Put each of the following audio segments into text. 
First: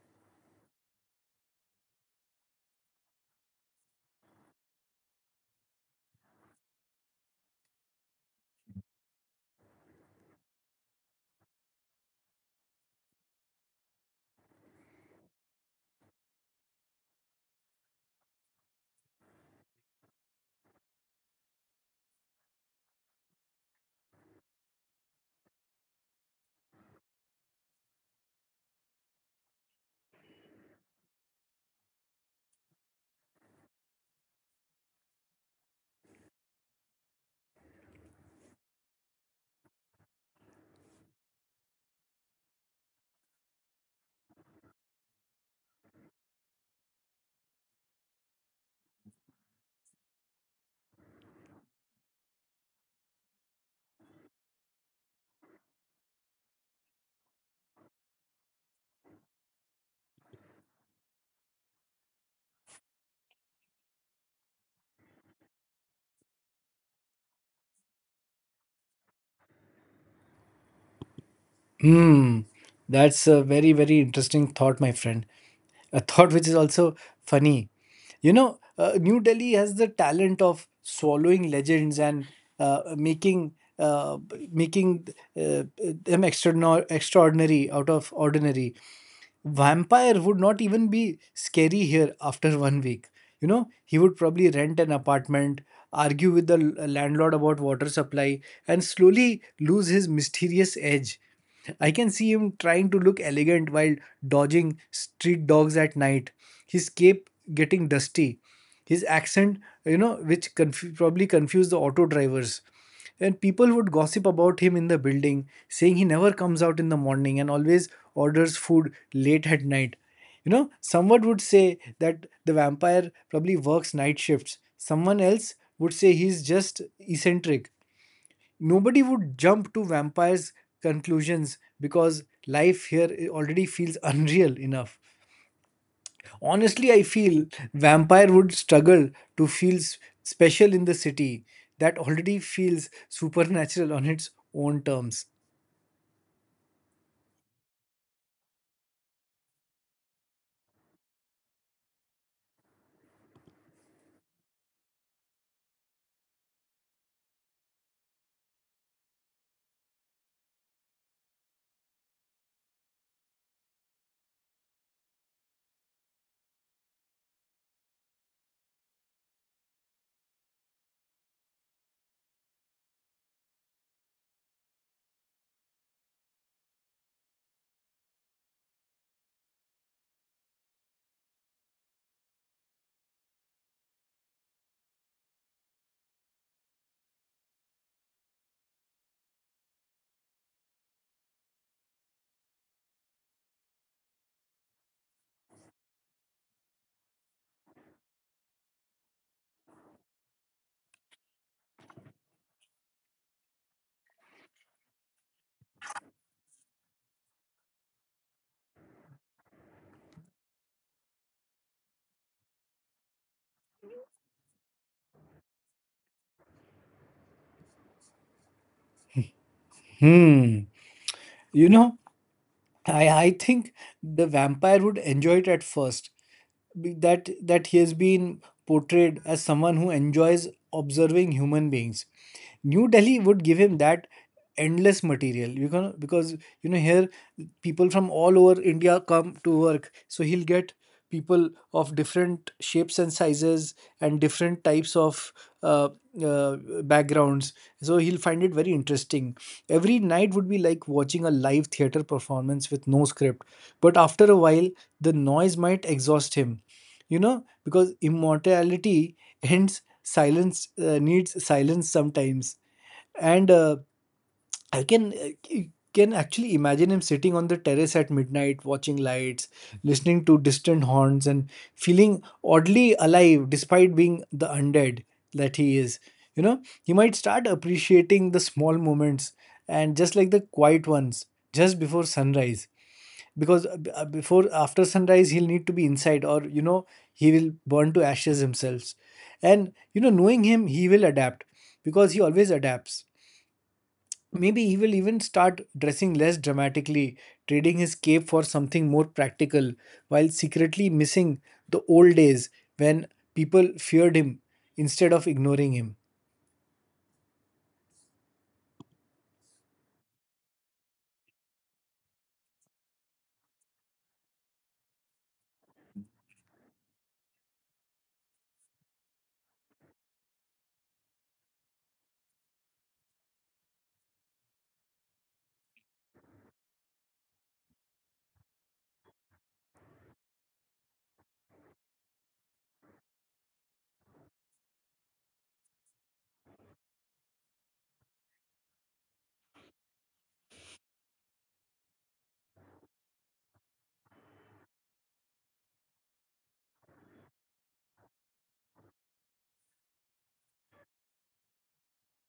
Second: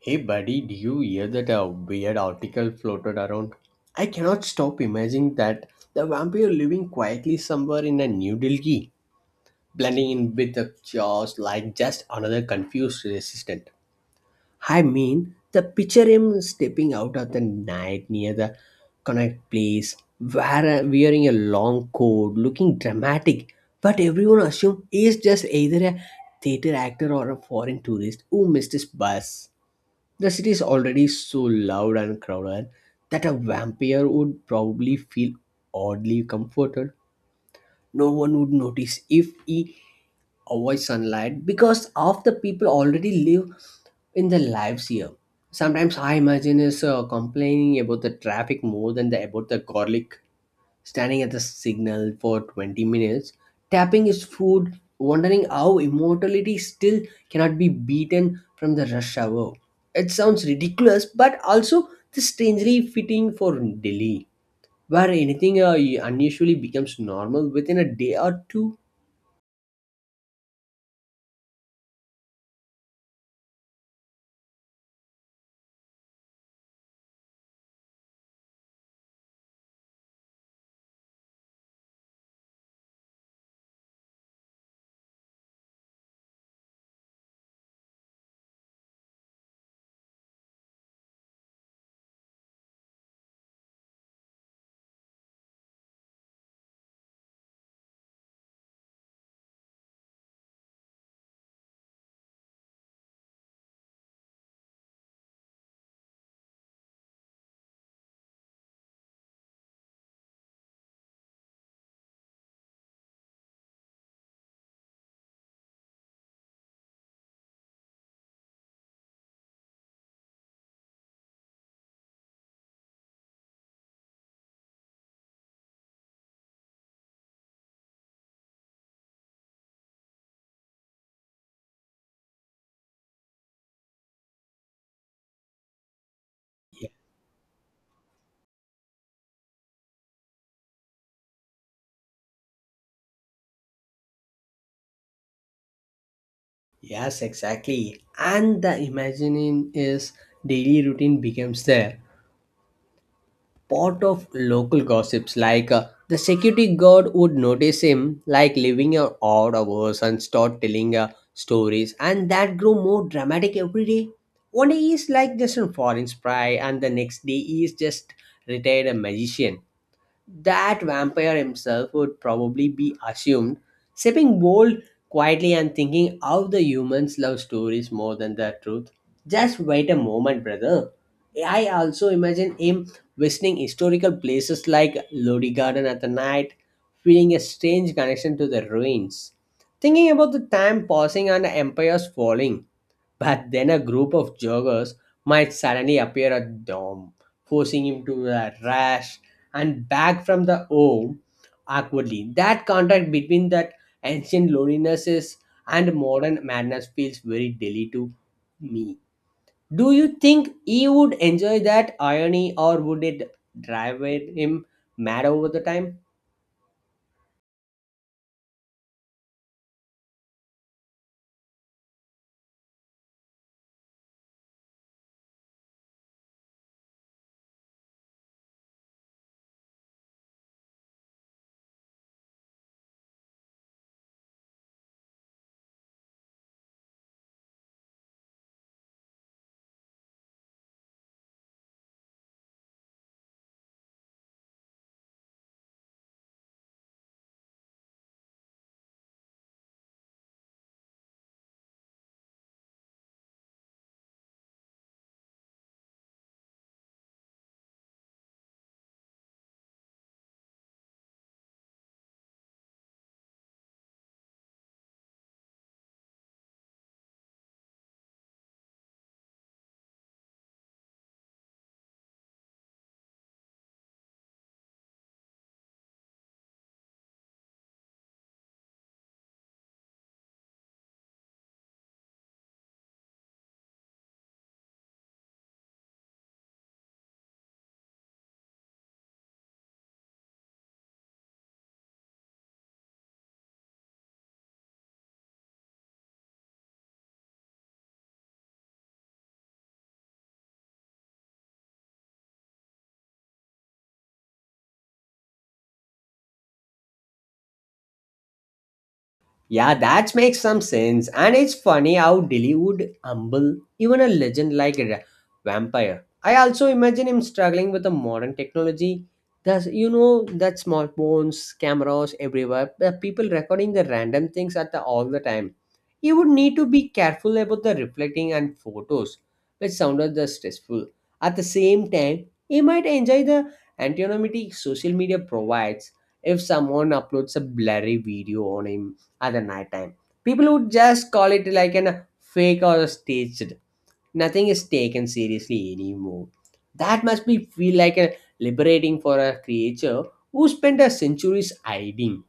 Hey buddy, do you hear that a weird article floated around? I cannot stop imagining that the vampire living quietly somewhere in a New Delhi, blending in with the chaos like just another confused resistant. I mean, the picture him stepping out of the night near the connect place, wearing a long coat, looking dramatic, but everyone assumed he is just either a theater actor or a foreign tourist who missed his bus. The city is already so loud and crowded that a vampire would probably feel oddly comforted. No one would notice if he avoids sunlight because half the people already live in their lives here. Sometimes I imagine us complaining about the traffic more than about the garlic standing at the signal for 20 minutes, tapping his foot, wondering how immortality still cannot be beaten from the rush hour. It sounds ridiculous, but also this strangely fitting for Delhi, where anything unusually becomes normal within a day or two. Hmm, that's a very, very interesting thought, my friend. A thought which is also funny. New Delhi has the talent of swallowing legends and uh, making uh, making them extraordinary, out of ordinary. Vampire would not even be scary here after 1 week. You know, he would probably rent an apartment, argue with the landlord about water supply, and slowly lose his mysterious edge. I can see him trying to look elegant while dodging street dogs at night, his cape getting dusty, his accent, you know, which probably confused the auto drivers. And people would gossip about him in the building, saying he never comes out in the morning and always orders food late at night. You know, someone would say that the vampire probably works night shifts. Someone else would say he's just eccentric. Nobody would jump to vampires conclusions because life here already feels unreal enough. Ye- Honestly, I feel vampire would struggle to feel special in the city that already feels supernatural on its own terms. Yes, exactly. And the imagining is daily routine becomes there. Part of local gossips like the security guard would notice him like living odd hours and start telling stories and that grew more dramatic every day. One day he's like just a foreign spy and the next day he is just retired a magician. That vampire himself would probably be assumed, sipping bold quietly and thinking how the humans love stories more than the truth. Just wait a moment, brother. I also imagine him visiting historical places like Lodi Garden at the night, feeling a strange connection to the ruins. Thinking about the time passing and the empires falling. But then a group of joggers might suddenly appear at Dom, forcing him to a rash and back from the home awkwardly. That contrast between that ancient loneliness and modern madness feels very daily to me. Do you think he would enjoy that irony or would it drive him mad over the time? Hmm, you know, I think the vampire would enjoy it at first. That he has been portrayed as someone who enjoys observing human beings. New Delhi would give him that endless material. You can, because you know, here people from all over India come to work, so he'll get people of different shapes and sizes and different types of uh, uh, backgrounds. So he'll find it very interesting. Every night would be like watching a live theater performance with no script. But after a while, the noise might exhaust him. Because immortality needs silence sometimes. And I can actually imagine him sitting on the terrace at midnight, watching lights, listening to distant horns, and feeling oddly alive despite being the undead that he is. You know, he might start appreciating the small moments and just like the quiet ones just before sunrise, because before after sunrise he'll need to be inside, or you know, he will burn to ashes himself. And you know, knowing him, he will adapt, because he always adapts. Maybe he will even start dressing less dramatically, trading his cape for something more practical, while secretly missing the old days when people feared him instead of ignoring him. Yeah, that makes some sense. And it's funny how Dilly would humble even a legend like a vampire. I also imagine him struggling with the modern technology. Thus, you know, that smartphones, cameras everywhere, the people recording the random things at all the time. He would need to be careful about the reflecting and photos, which sounded the stressful. At the same time, he might enjoy the anonymity social media provides if someone uploads a blurry video on him at the night time. People would just call it like an fake or staged. Nothing is taken seriously anymore. That must be feel like a liberating for a creature who spent a centuries hiding.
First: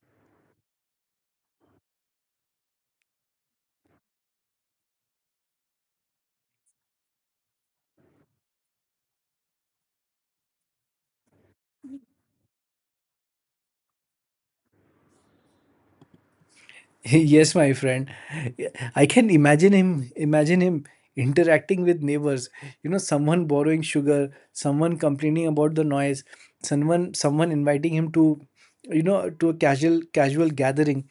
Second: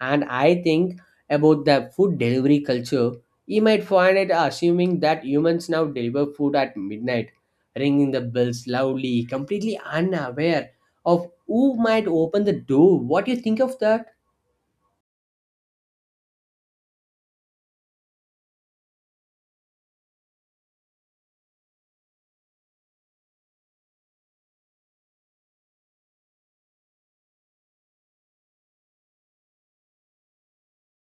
And I think about the food delivery culture, you might find it assuming that humans now deliver food at midnight, ringing the bells loudly, completely unaware of who might open the door. What do you think of that? Yes, my friend. I can imagine him interacting with neighbors. You know, someone borrowing sugar, someone complaining about the noise, someone inviting him to, you know, to a casual gathering.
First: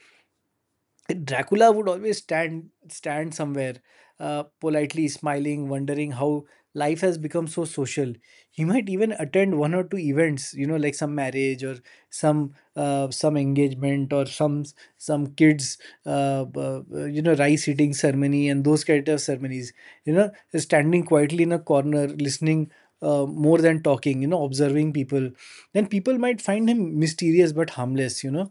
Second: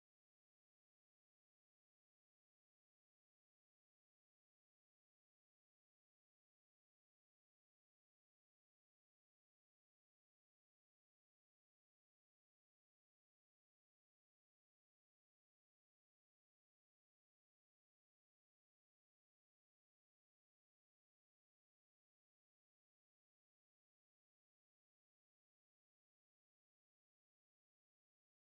Dracula would always stand somewhere, politely smiling, wondering how life has become so social. He might even attend one or two events, you know, like some marriage or some engagement or some kids, you know, rice eating ceremony and those kind of ceremonies. You know, standing quietly in a corner, listening. More than talking, you know, observing people, then people might find him mysterious but harmless. You know,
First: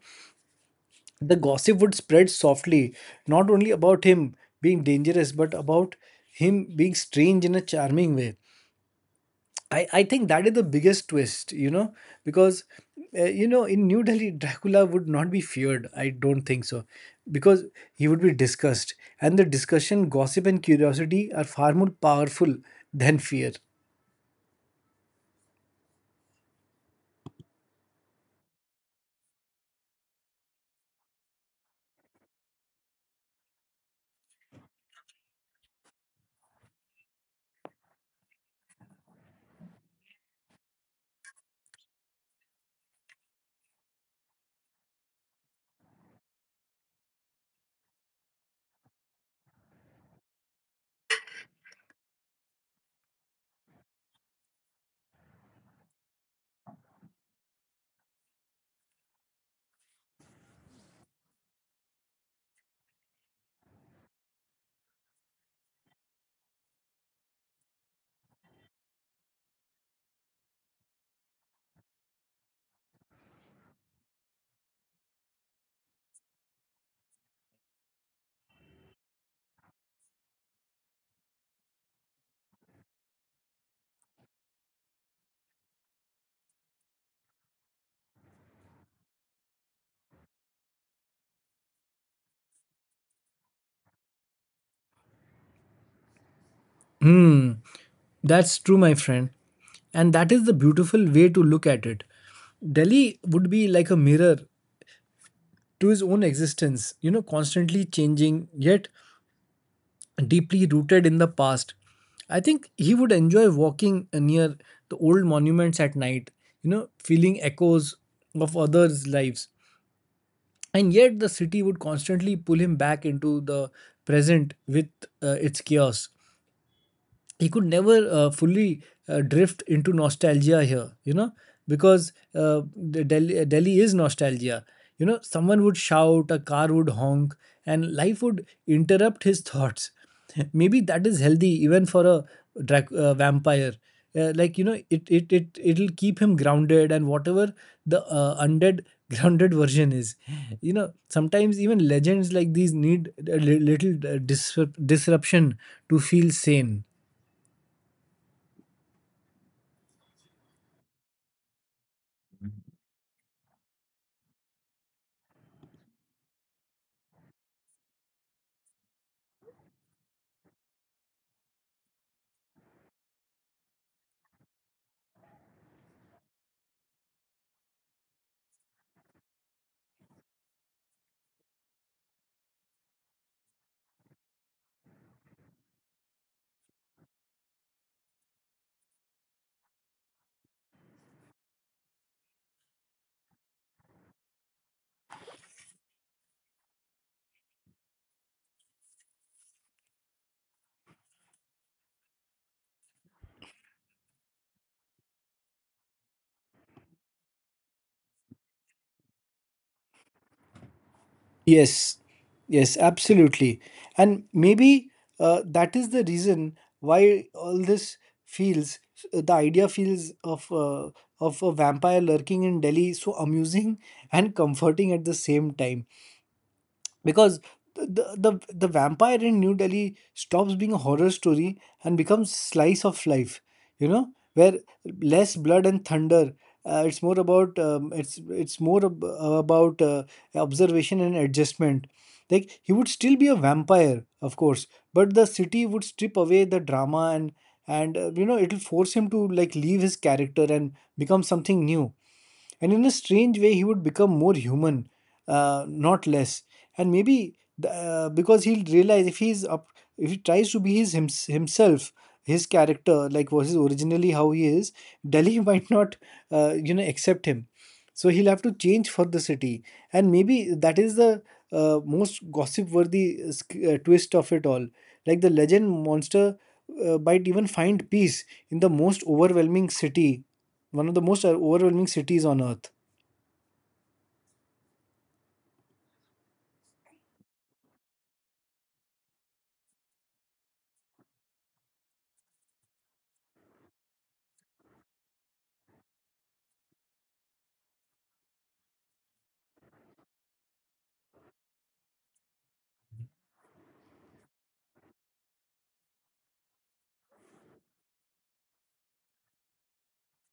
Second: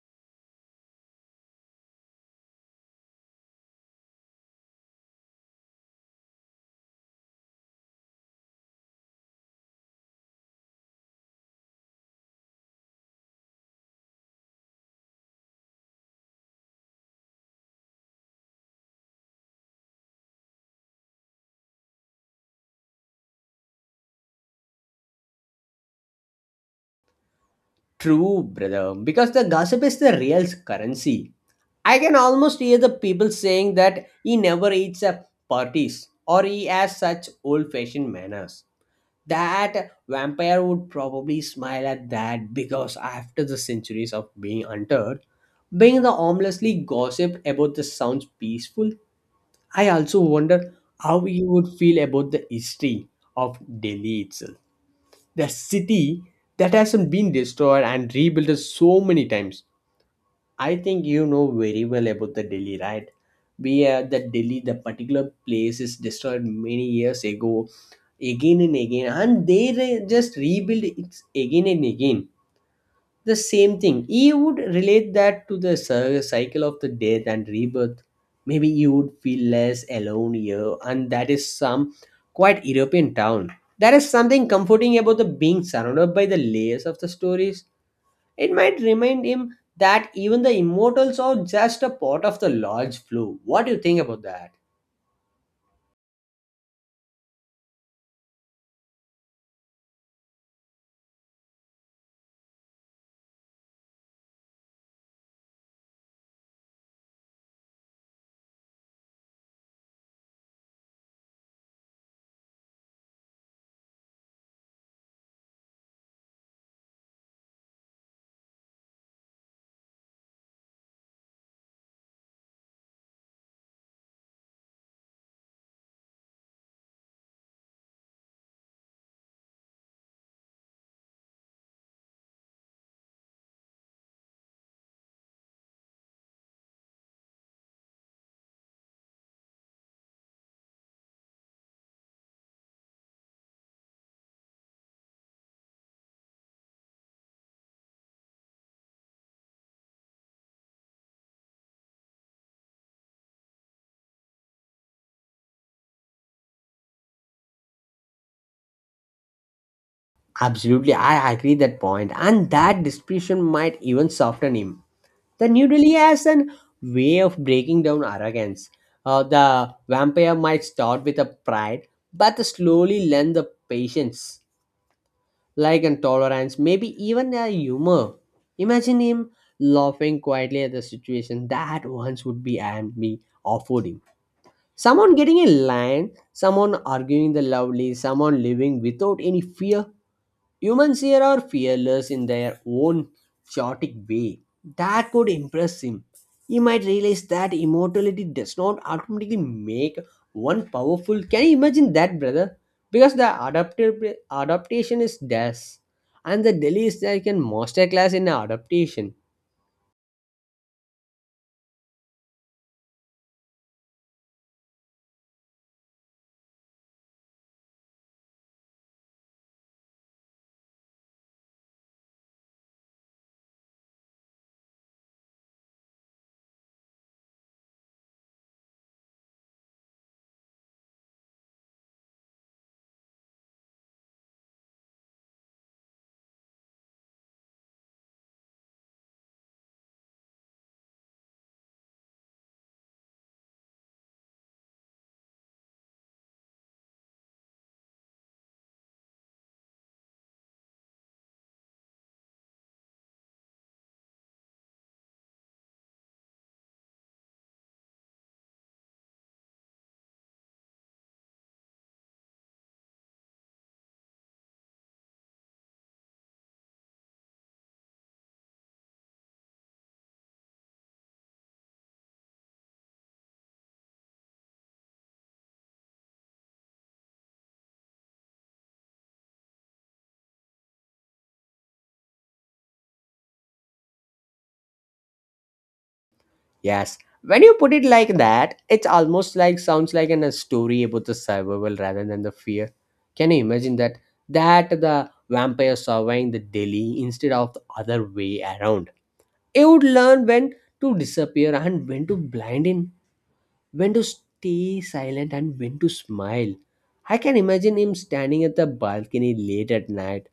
the gossip would spread softly, not only about him being dangerous, but about him being strange in a charming way. I think that is the biggest twist, you know, because, you know, in New Delhi, Dracula would not be feared. I don't think so, because he would be discussed. And the discussion, gossip, and curiosity are far more powerful than fear. True, brother, because the gossip is the real currency. I can almost hear the people saying that he never eats at parties or he has such old fashioned manners. That vampire would probably smile at that because after the centuries of being hunted, being the harmlessly gossip about the sounds peaceful, I also wonder how he would feel about the history of Delhi itself, the city that hasn't been destroyed and rebuilt so many times. I think you know very well about the Delhi, right? We the Delhi, the particular place is destroyed many years ago, again and again, and they just rebuild it again and again. The same thing. He would relate that to the cycle of the death and rebirth. Maybe he would feel less alone here, and that is some quite European town. There is something comforting about the being surrounded by the layers of the stories. It might remind him that even the immortals are just a part of the large flow. What do you think about that? Hmm, that's true, my friend. And that is the beautiful way to look at it. Delhi would be like a mirror to his own existence, you know, constantly changing yet deeply rooted in the past. I think he would enjoy walking near the old monuments at night, you know, feeling echoes of others' lives. And yet the city would constantly pull him back into the present with its chaos. He could never fully drift into nostalgia here, you know, because Delhi is nostalgia. You know, someone would shout, a car would honk, and life would interrupt his thoughts. Maybe that is healthy even for a vampire. Like, you know, it'll keep him grounded, and whatever the undead grounded version is, you know. Sometimes even legends like these need a little disruption to feel sane. Absolutely, I agree that point, and that description might even soften him. The New Delhi has an way of breaking down arrogance. The vampire might start with a pride, but slowly learn the patience, like and tolerance, maybe even a humor. Imagine him laughing quietly at the situation that once would be and be offered him. Someone getting a lion, someone arguing the lovely, someone living without any fear. Humans here are fearless in their own chaotic way. That could impress him. He might realize that immortality does not automatically make one powerful. Can you imagine that, brother? Because the adaptive adaptation is death, and the Delhi is like a master class in adaptation. Yes, yes, absolutely. And maybe that is the reason why all this feels, the idea feels of a vampire lurking in Delhi so amusing and comforting at the same time, because the, the vampire in New Delhi stops being a horror story and becomes slice of life. You know, where less blood and thunder. It's more about observation and adjustment. Like, he would still be a vampire, of course, but the city would strip away the drama. And You know, it'll force him to like leave his character and become something new, and in a strange way he would become more human, not less. And maybe the, because he'll realize if he's up if he tries to be his himself, his character like was his originally how he is, Delhi might not you know, accept him, so he'll have to change for the city. And maybe that is the most gossip worthy twist of it all, like the legend monster might even find peace in the most overwhelming city, one of the most overwhelming cities on earth. Yes, when you put it like that, it's almost like sounds like in a story about the survival rather than the fear. Can you imagine that? That the vampire surviving the Delhi instead of the other way around. It would learn when to disappear and when to blind in, when to stay silent and when to smile. I can imagine him standing at the balcony late at night,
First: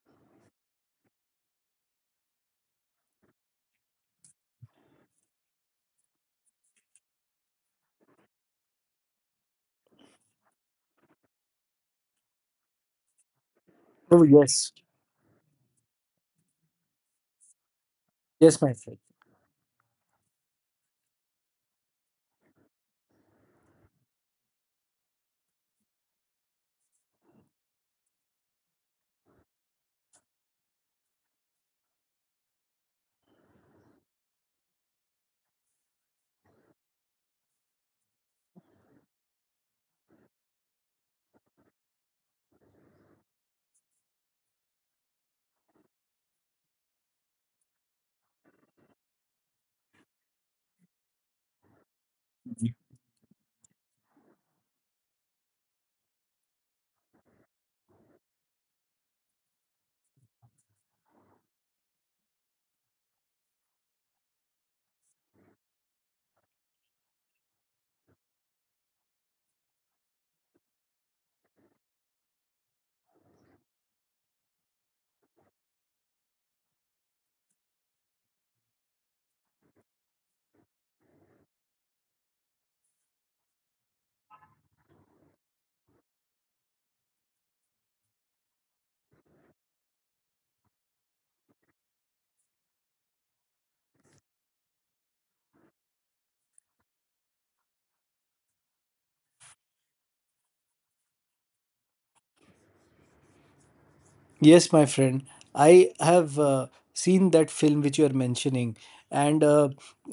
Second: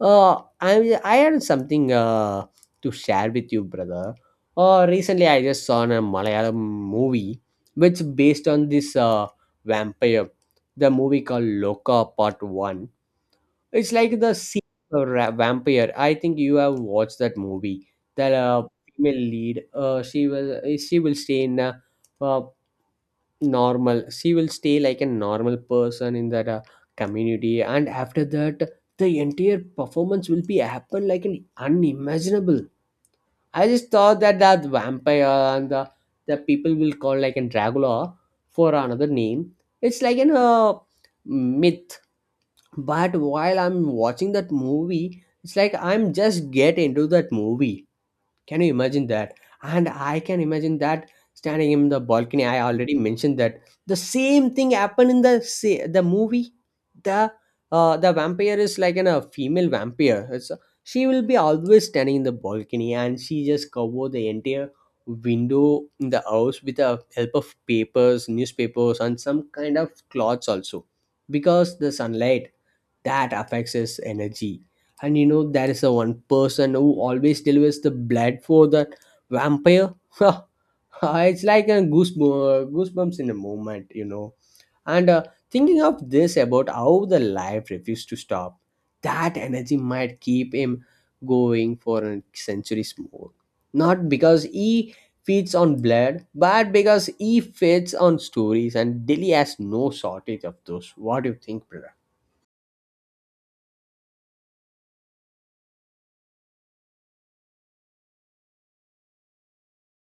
uh, I had something to share with you, brother. Recently, I just saw a Malayalam movie which based on this vampire. The movie called Loka Part One. It's like Oh, the sea yes. vampire. I think you have watched that movie. The Yes, uh, my friend. female lead, she will stay in a, uh normal, she will stay like a normal person in that community. And after that, the entire performance will be happen like an unimaginable. I just thought that that vampire and the people will call like an dracula for another name. It's like an myth, but while I'm watching that movie, it's like I'm just get into that movie. Can you imagine that? And I can imagine that standing in the balcony. I already mentioned that the same thing happened in the the movie. The the vampire is like an, a female vampire. It's, she will be always standing in the balcony, and she just cover the entire window in the house with the help of papers, newspapers, and some kind of cloths also, because the sunlight that affects his energy. And you know, there is a one person who always delivers the blood for the vampire. It's like a goosebumps in a moment, you know. And thinking of this about how the life refused to stop, that energy might keep him going for centuries more. Not because he feeds on blood, but because he feeds on stories, and Delhi has no shortage of those. What do you think, brother? Yes, my friend. I have seen that film which you are mentioning, and uh,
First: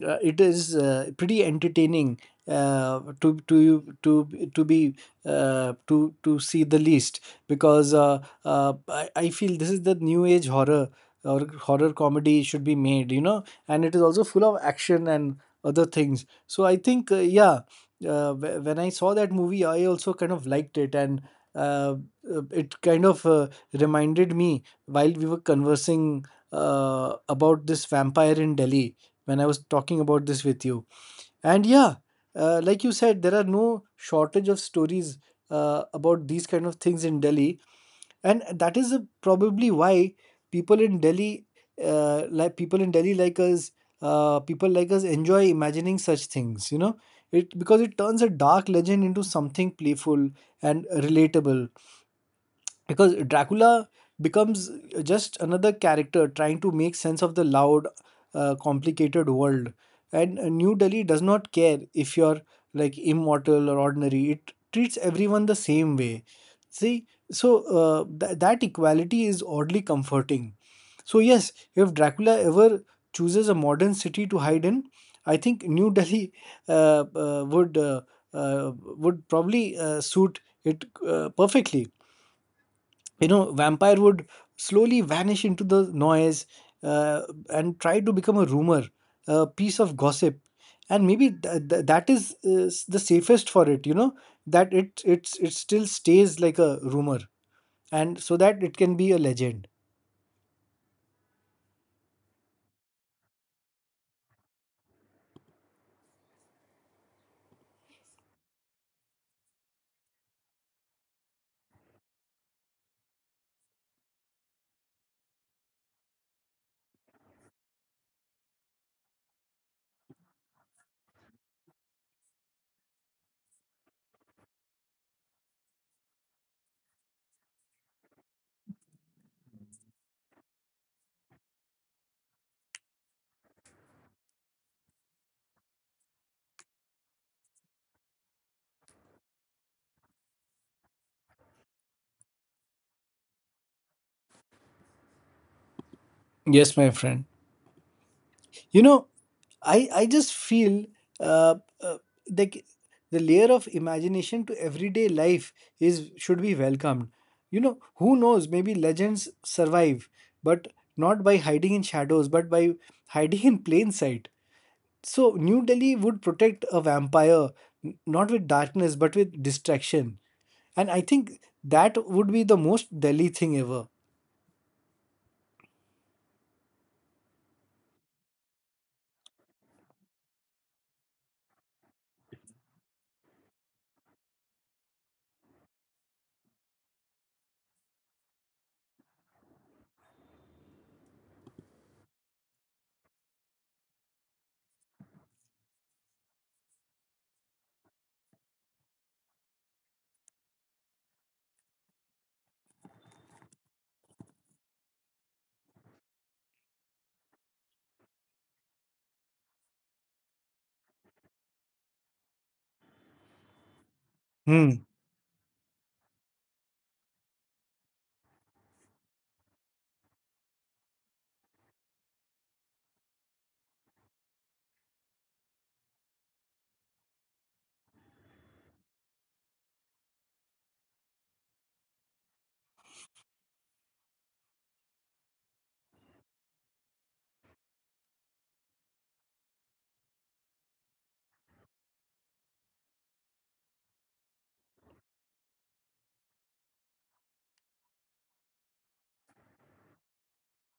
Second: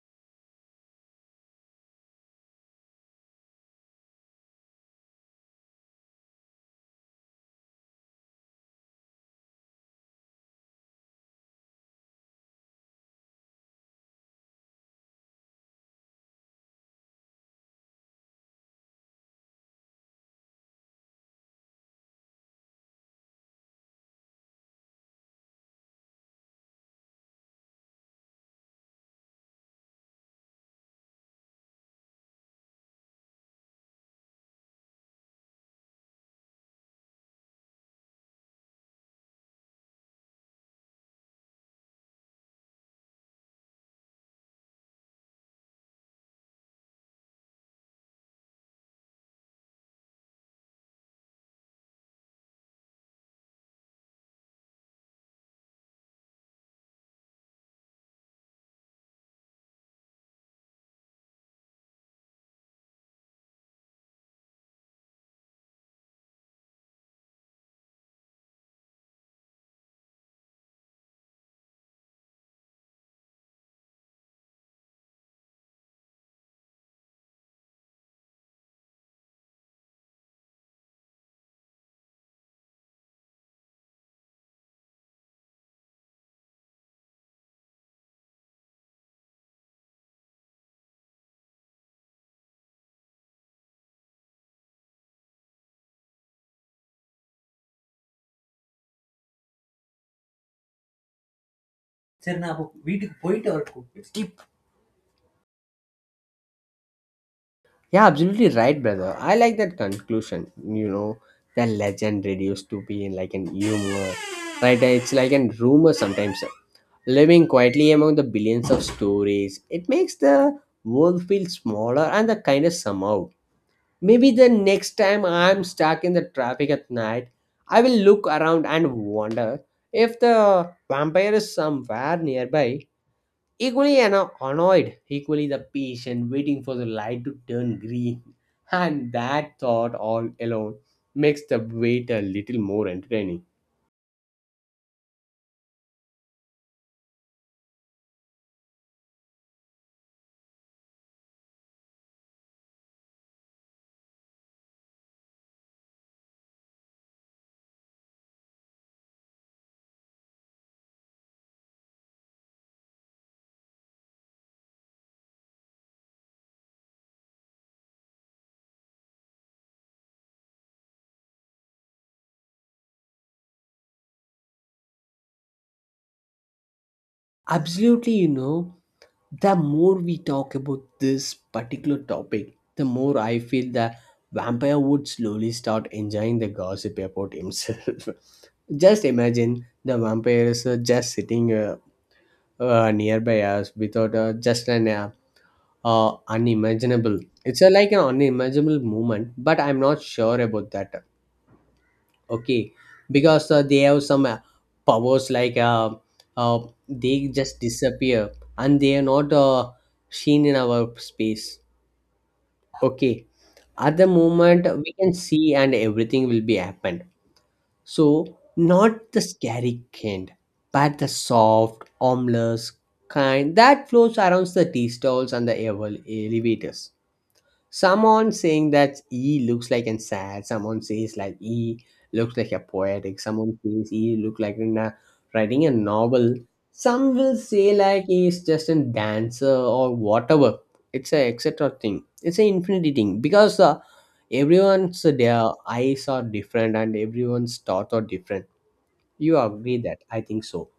uh, it is pretty entertaining to be to see the least, because I feel this is the new age horror or horror comedy should be made, you know, and it is also full of action and other things. So I think yeah, when I saw that movie, I also kind of liked it. And. Uh, it kind of reminded me while we were conversing about this vampire in Delhi when I was talking about this with you. And yeah, like you said, there are no shortage of stories about these kind of things in Delhi, and that is a, probably why people in Delhi, people in Delhi like us, people like us enjoy imagining such things. You know, it because it turns a dark legend into something playful and relatable, because Dracula becomes just another character trying to make sense of the loud, complicated world. And New Delhi does not care if you're like immortal or ordinary, it treats everyone the same way. See, so that equality is oddly comforting. So, yes, if Dracula ever chooses a modern city to hide in, I think New Delhi uh, uh, would uh, would probably suit it perfectly. You know, vampire would slowly vanish into the noise uh, and try to become a rumor, a piece of gossip. And maybe that is the safest for it, you know, that it still stays like a rumor, and so that it can be a legend. Yeah, absolutely right, brother. I like that conclusion. You know, the legend reduced to being like an humor, right? It's like a rumor sometimes. Living quietly among the billions of stories, it makes the world feel smaller and the kindness somehow. Maybe the next time I'm stuck in the traffic at night, I will look around and wonder if the vampire is somewhere nearby, equally annoyed, equally the patient waiting for the light to turn green. And that thought all alone makes the wait a little more entertaining. Yes, my friend. You know, I just feel uh, uh like the layer of imagination to everyday life is should be welcomed. You know, who knows, maybe legends survive, but not by hiding in shadows but by hiding in plain sight. So New Delhi would protect a vampire, not with darkness but with distraction. And I think that would be the most Delhi thing ever. Absolutely, you know, the more we talk about this particular topic, the more I feel the vampire would slowly start enjoying the gossip about himself. Just imagine the vampires are just sitting nearby us without just an unimaginable. It's a, like an unimaginable movement, but I'm not sure about that. Okay, because they have some powers like uh, they just disappear, and they are not seen in our space. Okay, at the moment Hmm. we can see and everything will be happen. So, not the scary kind, but the soft, ominous kind that floats around the tea stalls and the elevators. Someone saying that he looks like an sad. Someone says like he looks like a poetic. Someone says he look like in a, writing a novel. Some will say like he is just a dancer or whatever. It's a etc thing. It's an infinity thing because everyone's their eyes are different and everyone's thoughts are different. You agree that? I think so,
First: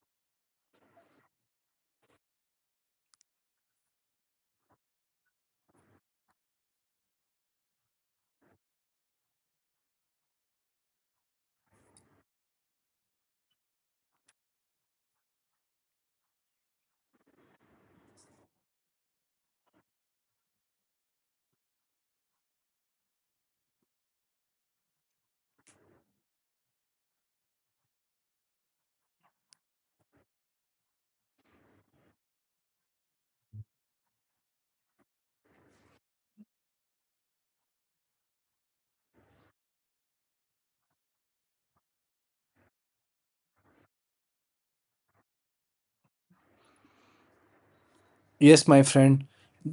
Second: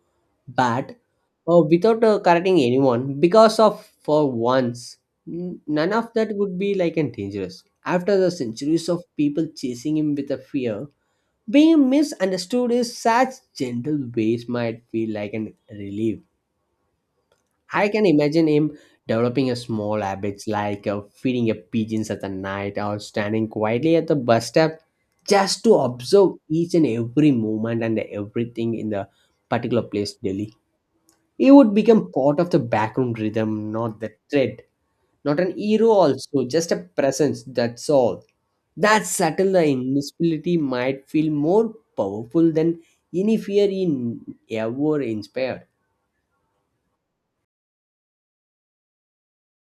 bad or without correcting anyone because of for once, none of that would be like and dangerous. After the centuries of people chasing him with a fear, being misunderstood in such gentle ways might feel like an relief. I can imagine him developing a small habits like feeding a pigeons at the night, or standing quietly at the bus stop just to observe each and every movement and everything in the particular place daily. He would become part of the background rhythm, not the thread. Not an hero, also, just a presence, that's all. That subtle the invisibility might feel more powerful than any fear he ever inspired. Yes, my friend.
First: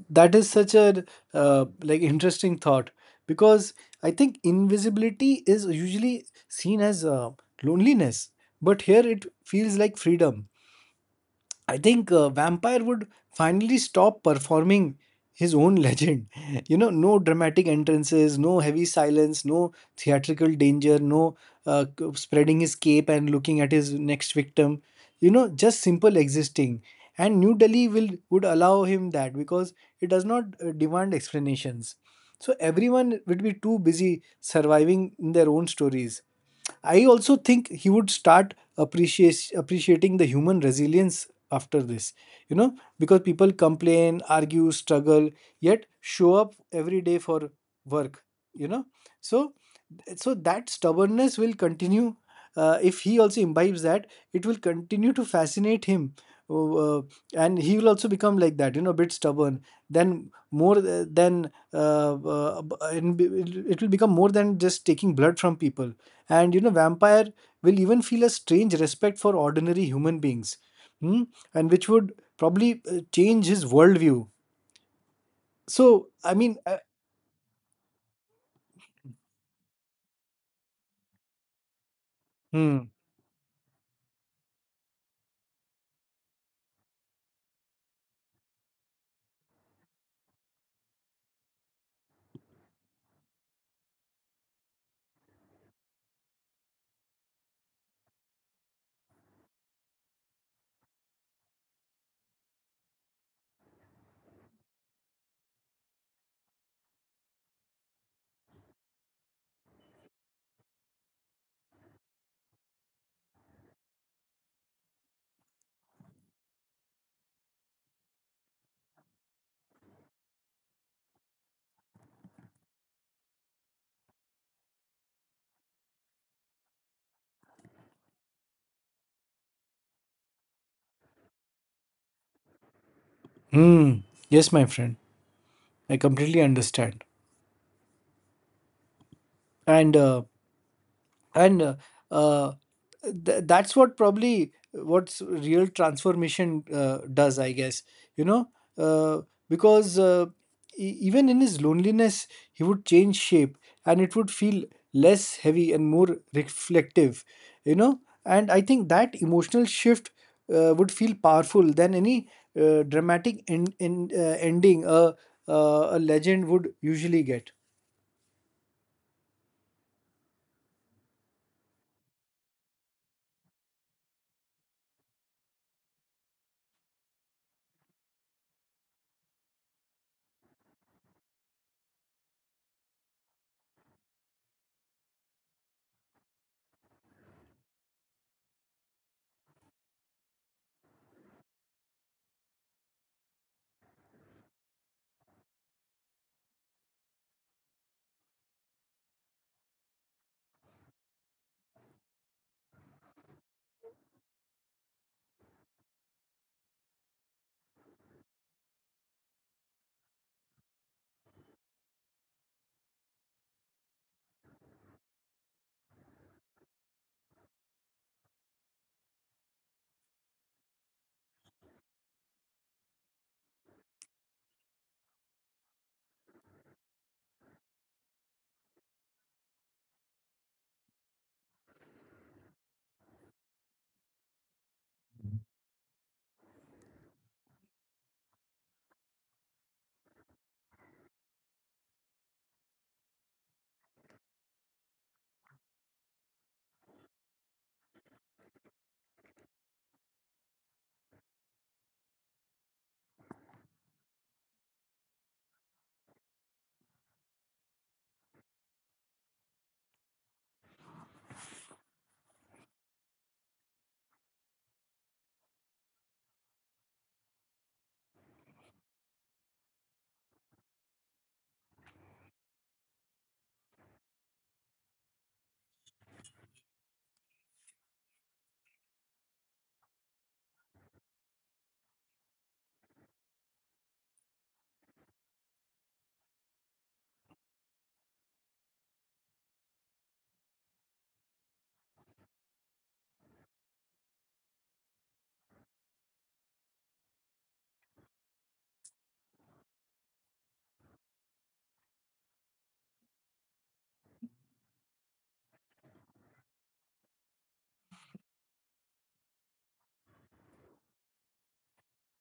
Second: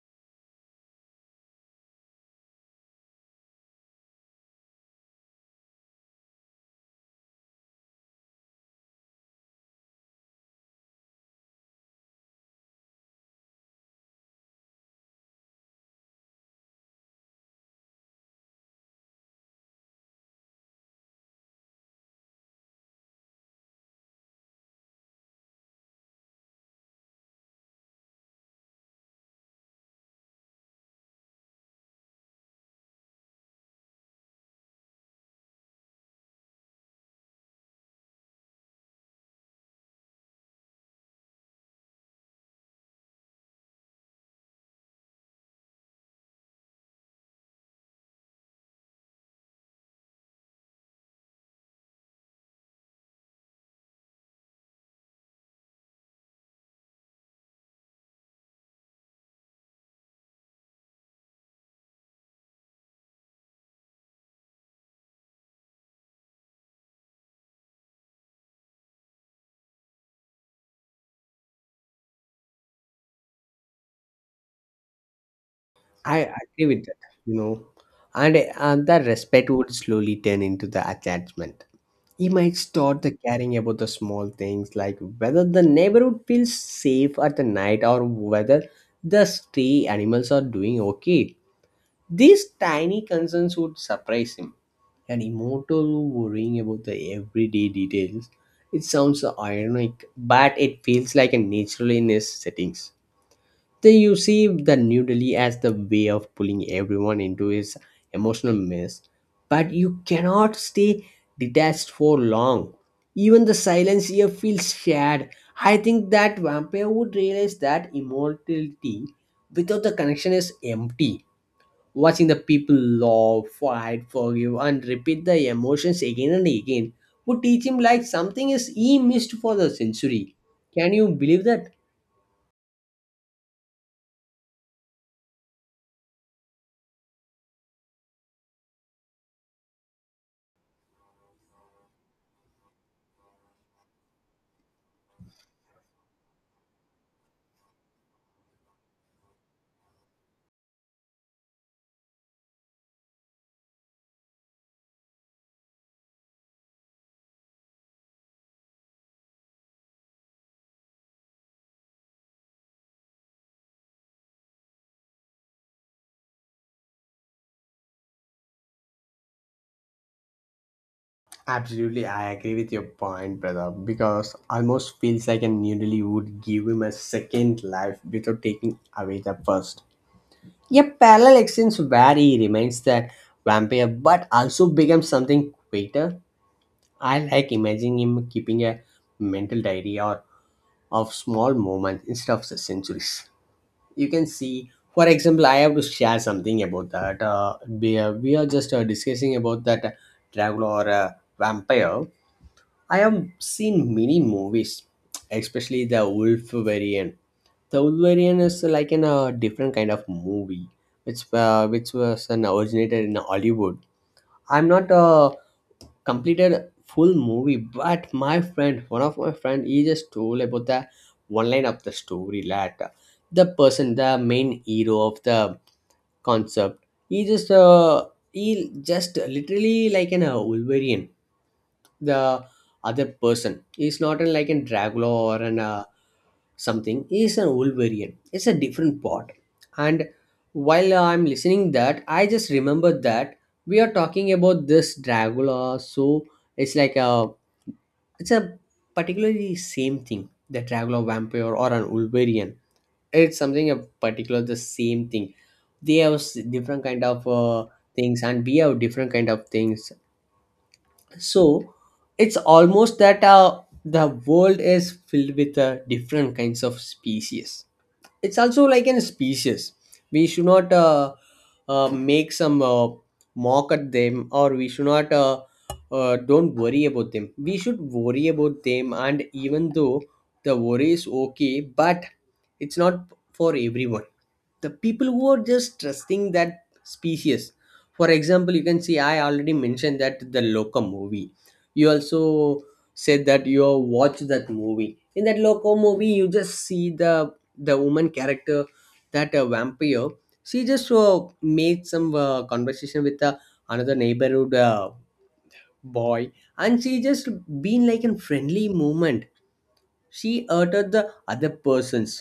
That is such a like interesting thought, because I think invisibility is usually seen as loneliness, but here it feels like freedom. I think Vampire would finally stop performing his own legend. You know, no dramatic entrances, no heavy silence, no theatrical danger, no spreading his cape and looking at his next victim. You know, just simple existing. And New Delhi will would allow him that because it does not demand explanations. So everyone would be too busy surviving in their own stories. I also think he would start appreciating the human resilience after this, you know, because people complain, argue, struggle, yet show up every day for work, you know. So, so that stubbornness will continue. If he also imbibes that, it will continue to fascinate him. Uh, and he will also become like that, you know, a bit stubborn. Then more and b- it will become more than just taking blood from people. And you know, vampire will even feel a strange respect for ordinary human beings, hmm? And which would probably change his worldview. So I I mean, agree with that, you know. And that respect would slowly turn into the attachment. He might hmm, start the caring about the small things like whether the neighborhood feels safe at the night or whether the stray animals are doing okay. These tiny concerns would surprise him, and immortal worrying about the everyday details. It sounds ironic, but it feels like a natural in his settings. Then you see the New Delhi as the way of pulling everyone into his emotional mess, but you cannot stay detached for long. Even the silence here feels shared. I think that vampire would realize that immortality without the connection is empty, watching the people laugh, fight, forgive, and repeat the emotions again and again would teach him like something is he missed for the century. Can you believe that? hmm. Yes, my friend, I completely understand. and uh, and uh, uh, that's what probably what's real transformation does, I guess, you know, uh, because even in his loneliness he would change shape, and it would feel less heavy and more reflective, you know. And I think that emotional shift would feel powerful than any dramatic ending a legend would usually get. Absolutely, I agree with your point, brother. Because almost feels like a noodle would give him a second life without taking away the first. A parallel exchange where he remains the vampire but also becomes something greater. I like imagining him keeping a mental diary or of small moments instead of the centuries. You can see, for example, I have to share something about that. We are just discussing about that dragon or vampire. I have seen many movies, especially the Wolverine. The Wolverine is like in a different kind of movie, which was an originated in Hollywood. I'm not a completed full movie, but my friend, one of my friend, he just told about the one line of the story that the person, the main hero of the concept, he just literally like an Wolverine, the other person. He's not an, like a Dracula or an something. He's an Wolverine. It's a different part. And while I'm listening that, I just remember that we are talking about this Dracula. So it's like a, it's a particularly same thing. The Dracula vampire or an Wolverine. It's something a particular the same thing. They have different kind of things, and we have different kind of things. So it's almost that the world is filled with different kinds of species. It's also like an species. We should not make some mock at them, or we should not don't worry about them. We should worry about them, and even though the worry is okay, but it's not for everyone, the people who are just trusting that species. For example, you can see I already mentioned that the loco movie. You also said that you have watched that movie. In that loco movie, you just see the woman character, that vampire. She just made some conversation with another neighborhood boy, and she just been like in friendly moment. She uttered the other person's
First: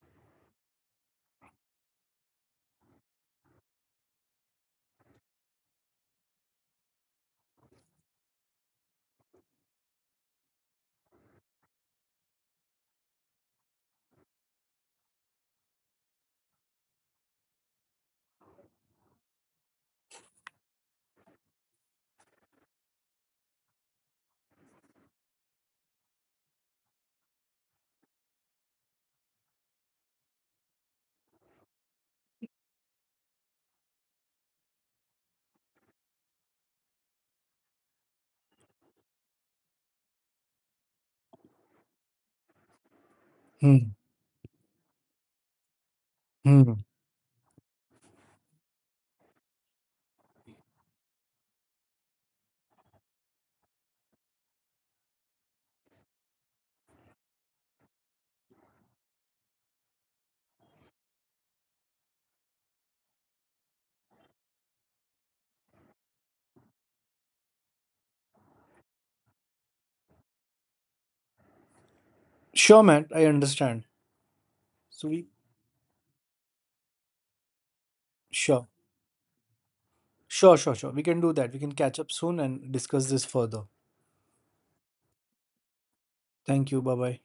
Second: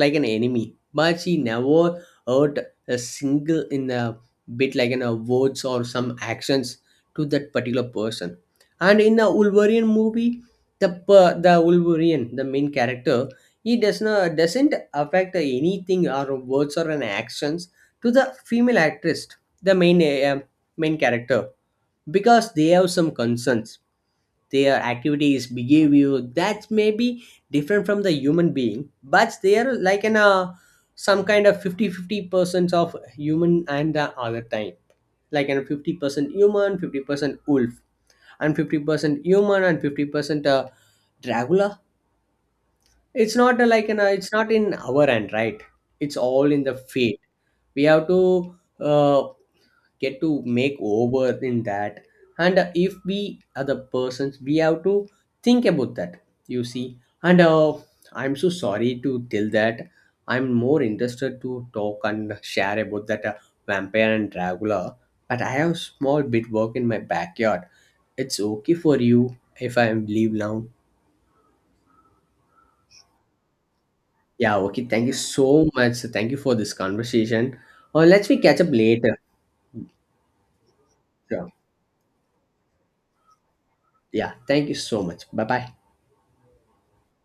like an enemy, but she never hurt a single in a bit, like in a words or some actions to that particular person. And in the Wolverine movie, the the Wolverine, the main character, he does not doesn't affect anything or words or an actions to the female actress, the main main character, because they have some concerns, their activities behavior that may be different from the human being, but they are like an some kind of fifty-fifty% of human and the other type, like an 50% human, 50% wolf, and 50% human and 50% dracula. It's not like Hmm. an it's not in our hand, right? It's all in Hmm. the fate. We have to uh, get to make over in that. And if we other persons, we have to think about that, you see. And I'm so sorry to tell that I'm more interested to talk and share about that vampire and dracula, but I have small bit work in my backyard. It's okay for you if I leave now? Sure, man, I understand. Yeah, okay, thank So you we so much. Thank you for this conversation. Or let's we catch Sure. up later. Sure. We can do Sure. that. We can catch up soon and discuss this further. Yeah, thank you so much. Bye bye. Thank you. Bye bye.